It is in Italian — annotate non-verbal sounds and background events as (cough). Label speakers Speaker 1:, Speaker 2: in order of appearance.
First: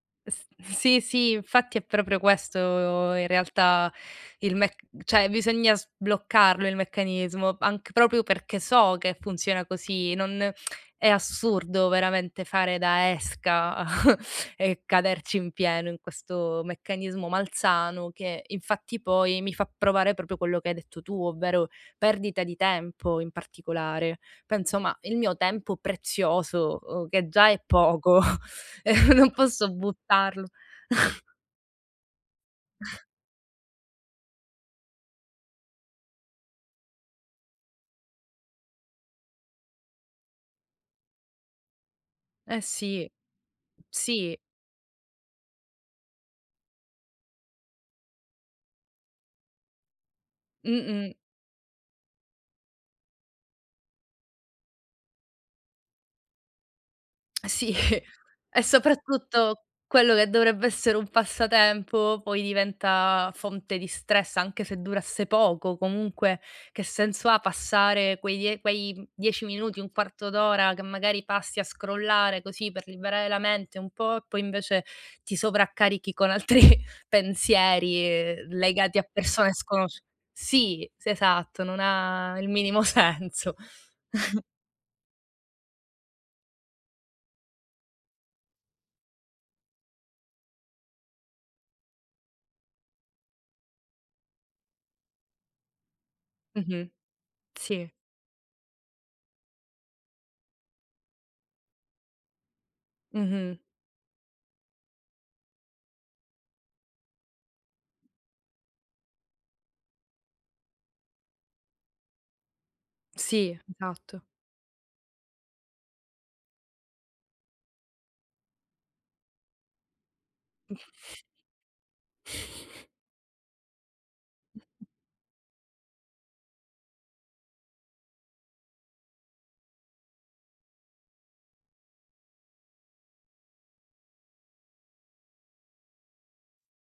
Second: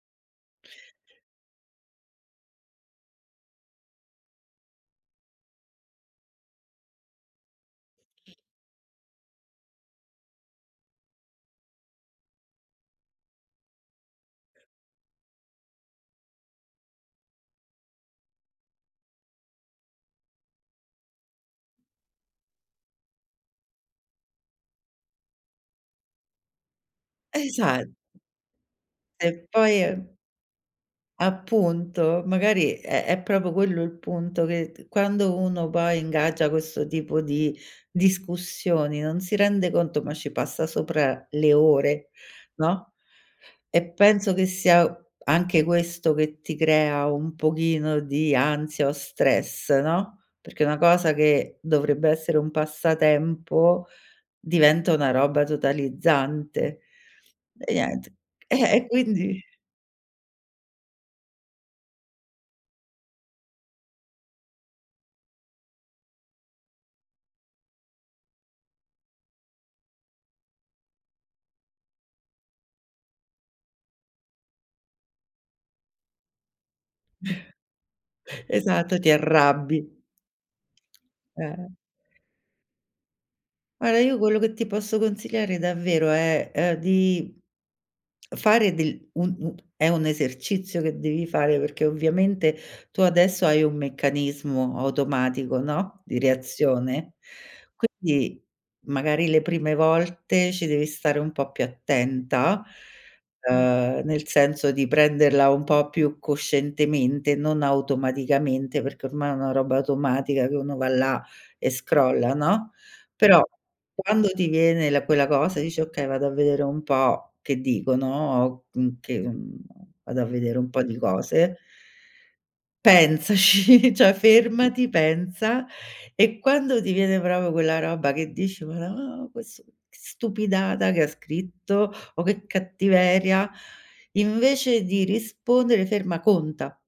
Speaker 1: S sì sì, infatti è proprio questo in realtà il mec cioè bisogna sbloccarlo il meccanismo, anc proprio perché so che funziona così, non, (tsk) è assurdo veramente fare da esca (chuckles) e caderci in pieno in questo meccanismo malsano, che infatti poi, mi fa provare proprio quello che hai detto tu, ovvero, perdita di tempo in particolare. Penso, ma il mio tempo prezioso, che già è
Speaker 2: Esa
Speaker 1: poco,
Speaker 2: E
Speaker 1: (chuckles) non posso
Speaker 2: poi
Speaker 1: buttarlo. (chuckles)
Speaker 2: appunto, magari è è proprio quello il punto, che t quando uno poi ingaggia questo tipo di discussioni, non si rende conto, ma ci passa sopra le ore,
Speaker 1: Eh
Speaker 2: no,
Speaker 1: sì,
Speaker 2: e penso
Speaker 1: sì.
Speaker 2: che sia anche questo che ti crea un pochino di ansia o stress, no, perché una cosa
Speaker 1: Mh-mh.
Speaker 2: che dovrebbe essere un passatempo, diventa una roba totalizzante. E
Speaker 1: Sì,
Speaker 2: niente,
Speaker 1: e
Speaker 2: eh, e quindi
Speaker 1: soprattutto, quello che dovrebbe essere un passatempo, poi diventa fonte di stress, anche se durasse poco; comunque che senso ha passare quei die quei 10 minuti, un quarto d'ora che magari passi a scrollare così per liberare la mente un po', e poi invece ti sovraccarichi con altri
Speaker 2: (chuckles)
Speaker 1: pensieri,
Speaker 2: Esatto,
Speaker 1: legati
Speaker 2: ti
Speaker 1: a persone
Speaker 2: arrabbi.
Speaker 1: sconosci sì, s esatto,
Speaker 2: Eh.
Speaker 1: non ha il minimo senso.
Speaker 2: Guarda, io quello
Speaker 1: (chuckles)
Speaker 2: che ti posso consigliare davvero, è, ehm, (clicks tongue) di fare del un un è un esercizio che devi fare, perché ovviamente tu adesso hai un meccanismo automatico, no, di
Speaker 1: Mh-mh.
Speaker 2: reazione.
Speaker 1: Sì.
Speaker 2: Quindi, magari le prime volte ci devi stare un po' più attenta,
Speaker 1: Mh-mh.
Speaker 2: ehm, nel senso di prenderla un po' più coscientemente, non automaticamente, perché ormai è una roba automatica che uno va là e scrolla, no, però
Speaker 1: Sì, esatto.
Speaker 2: quando ti viene la quella cosa e dici: "Okay, vado a vedere un po' che dicono, m che mhmm, vado a vedere un
Speaker 1: Mh.
Speaker 2: po' di cose." Pensaci, cioè fermati, pensa, e quando ti viene proprio quella roba che dici: "Marò ques che stupidata che scritto," o: "Che cattiveria," invece di rispondere ferma, conta.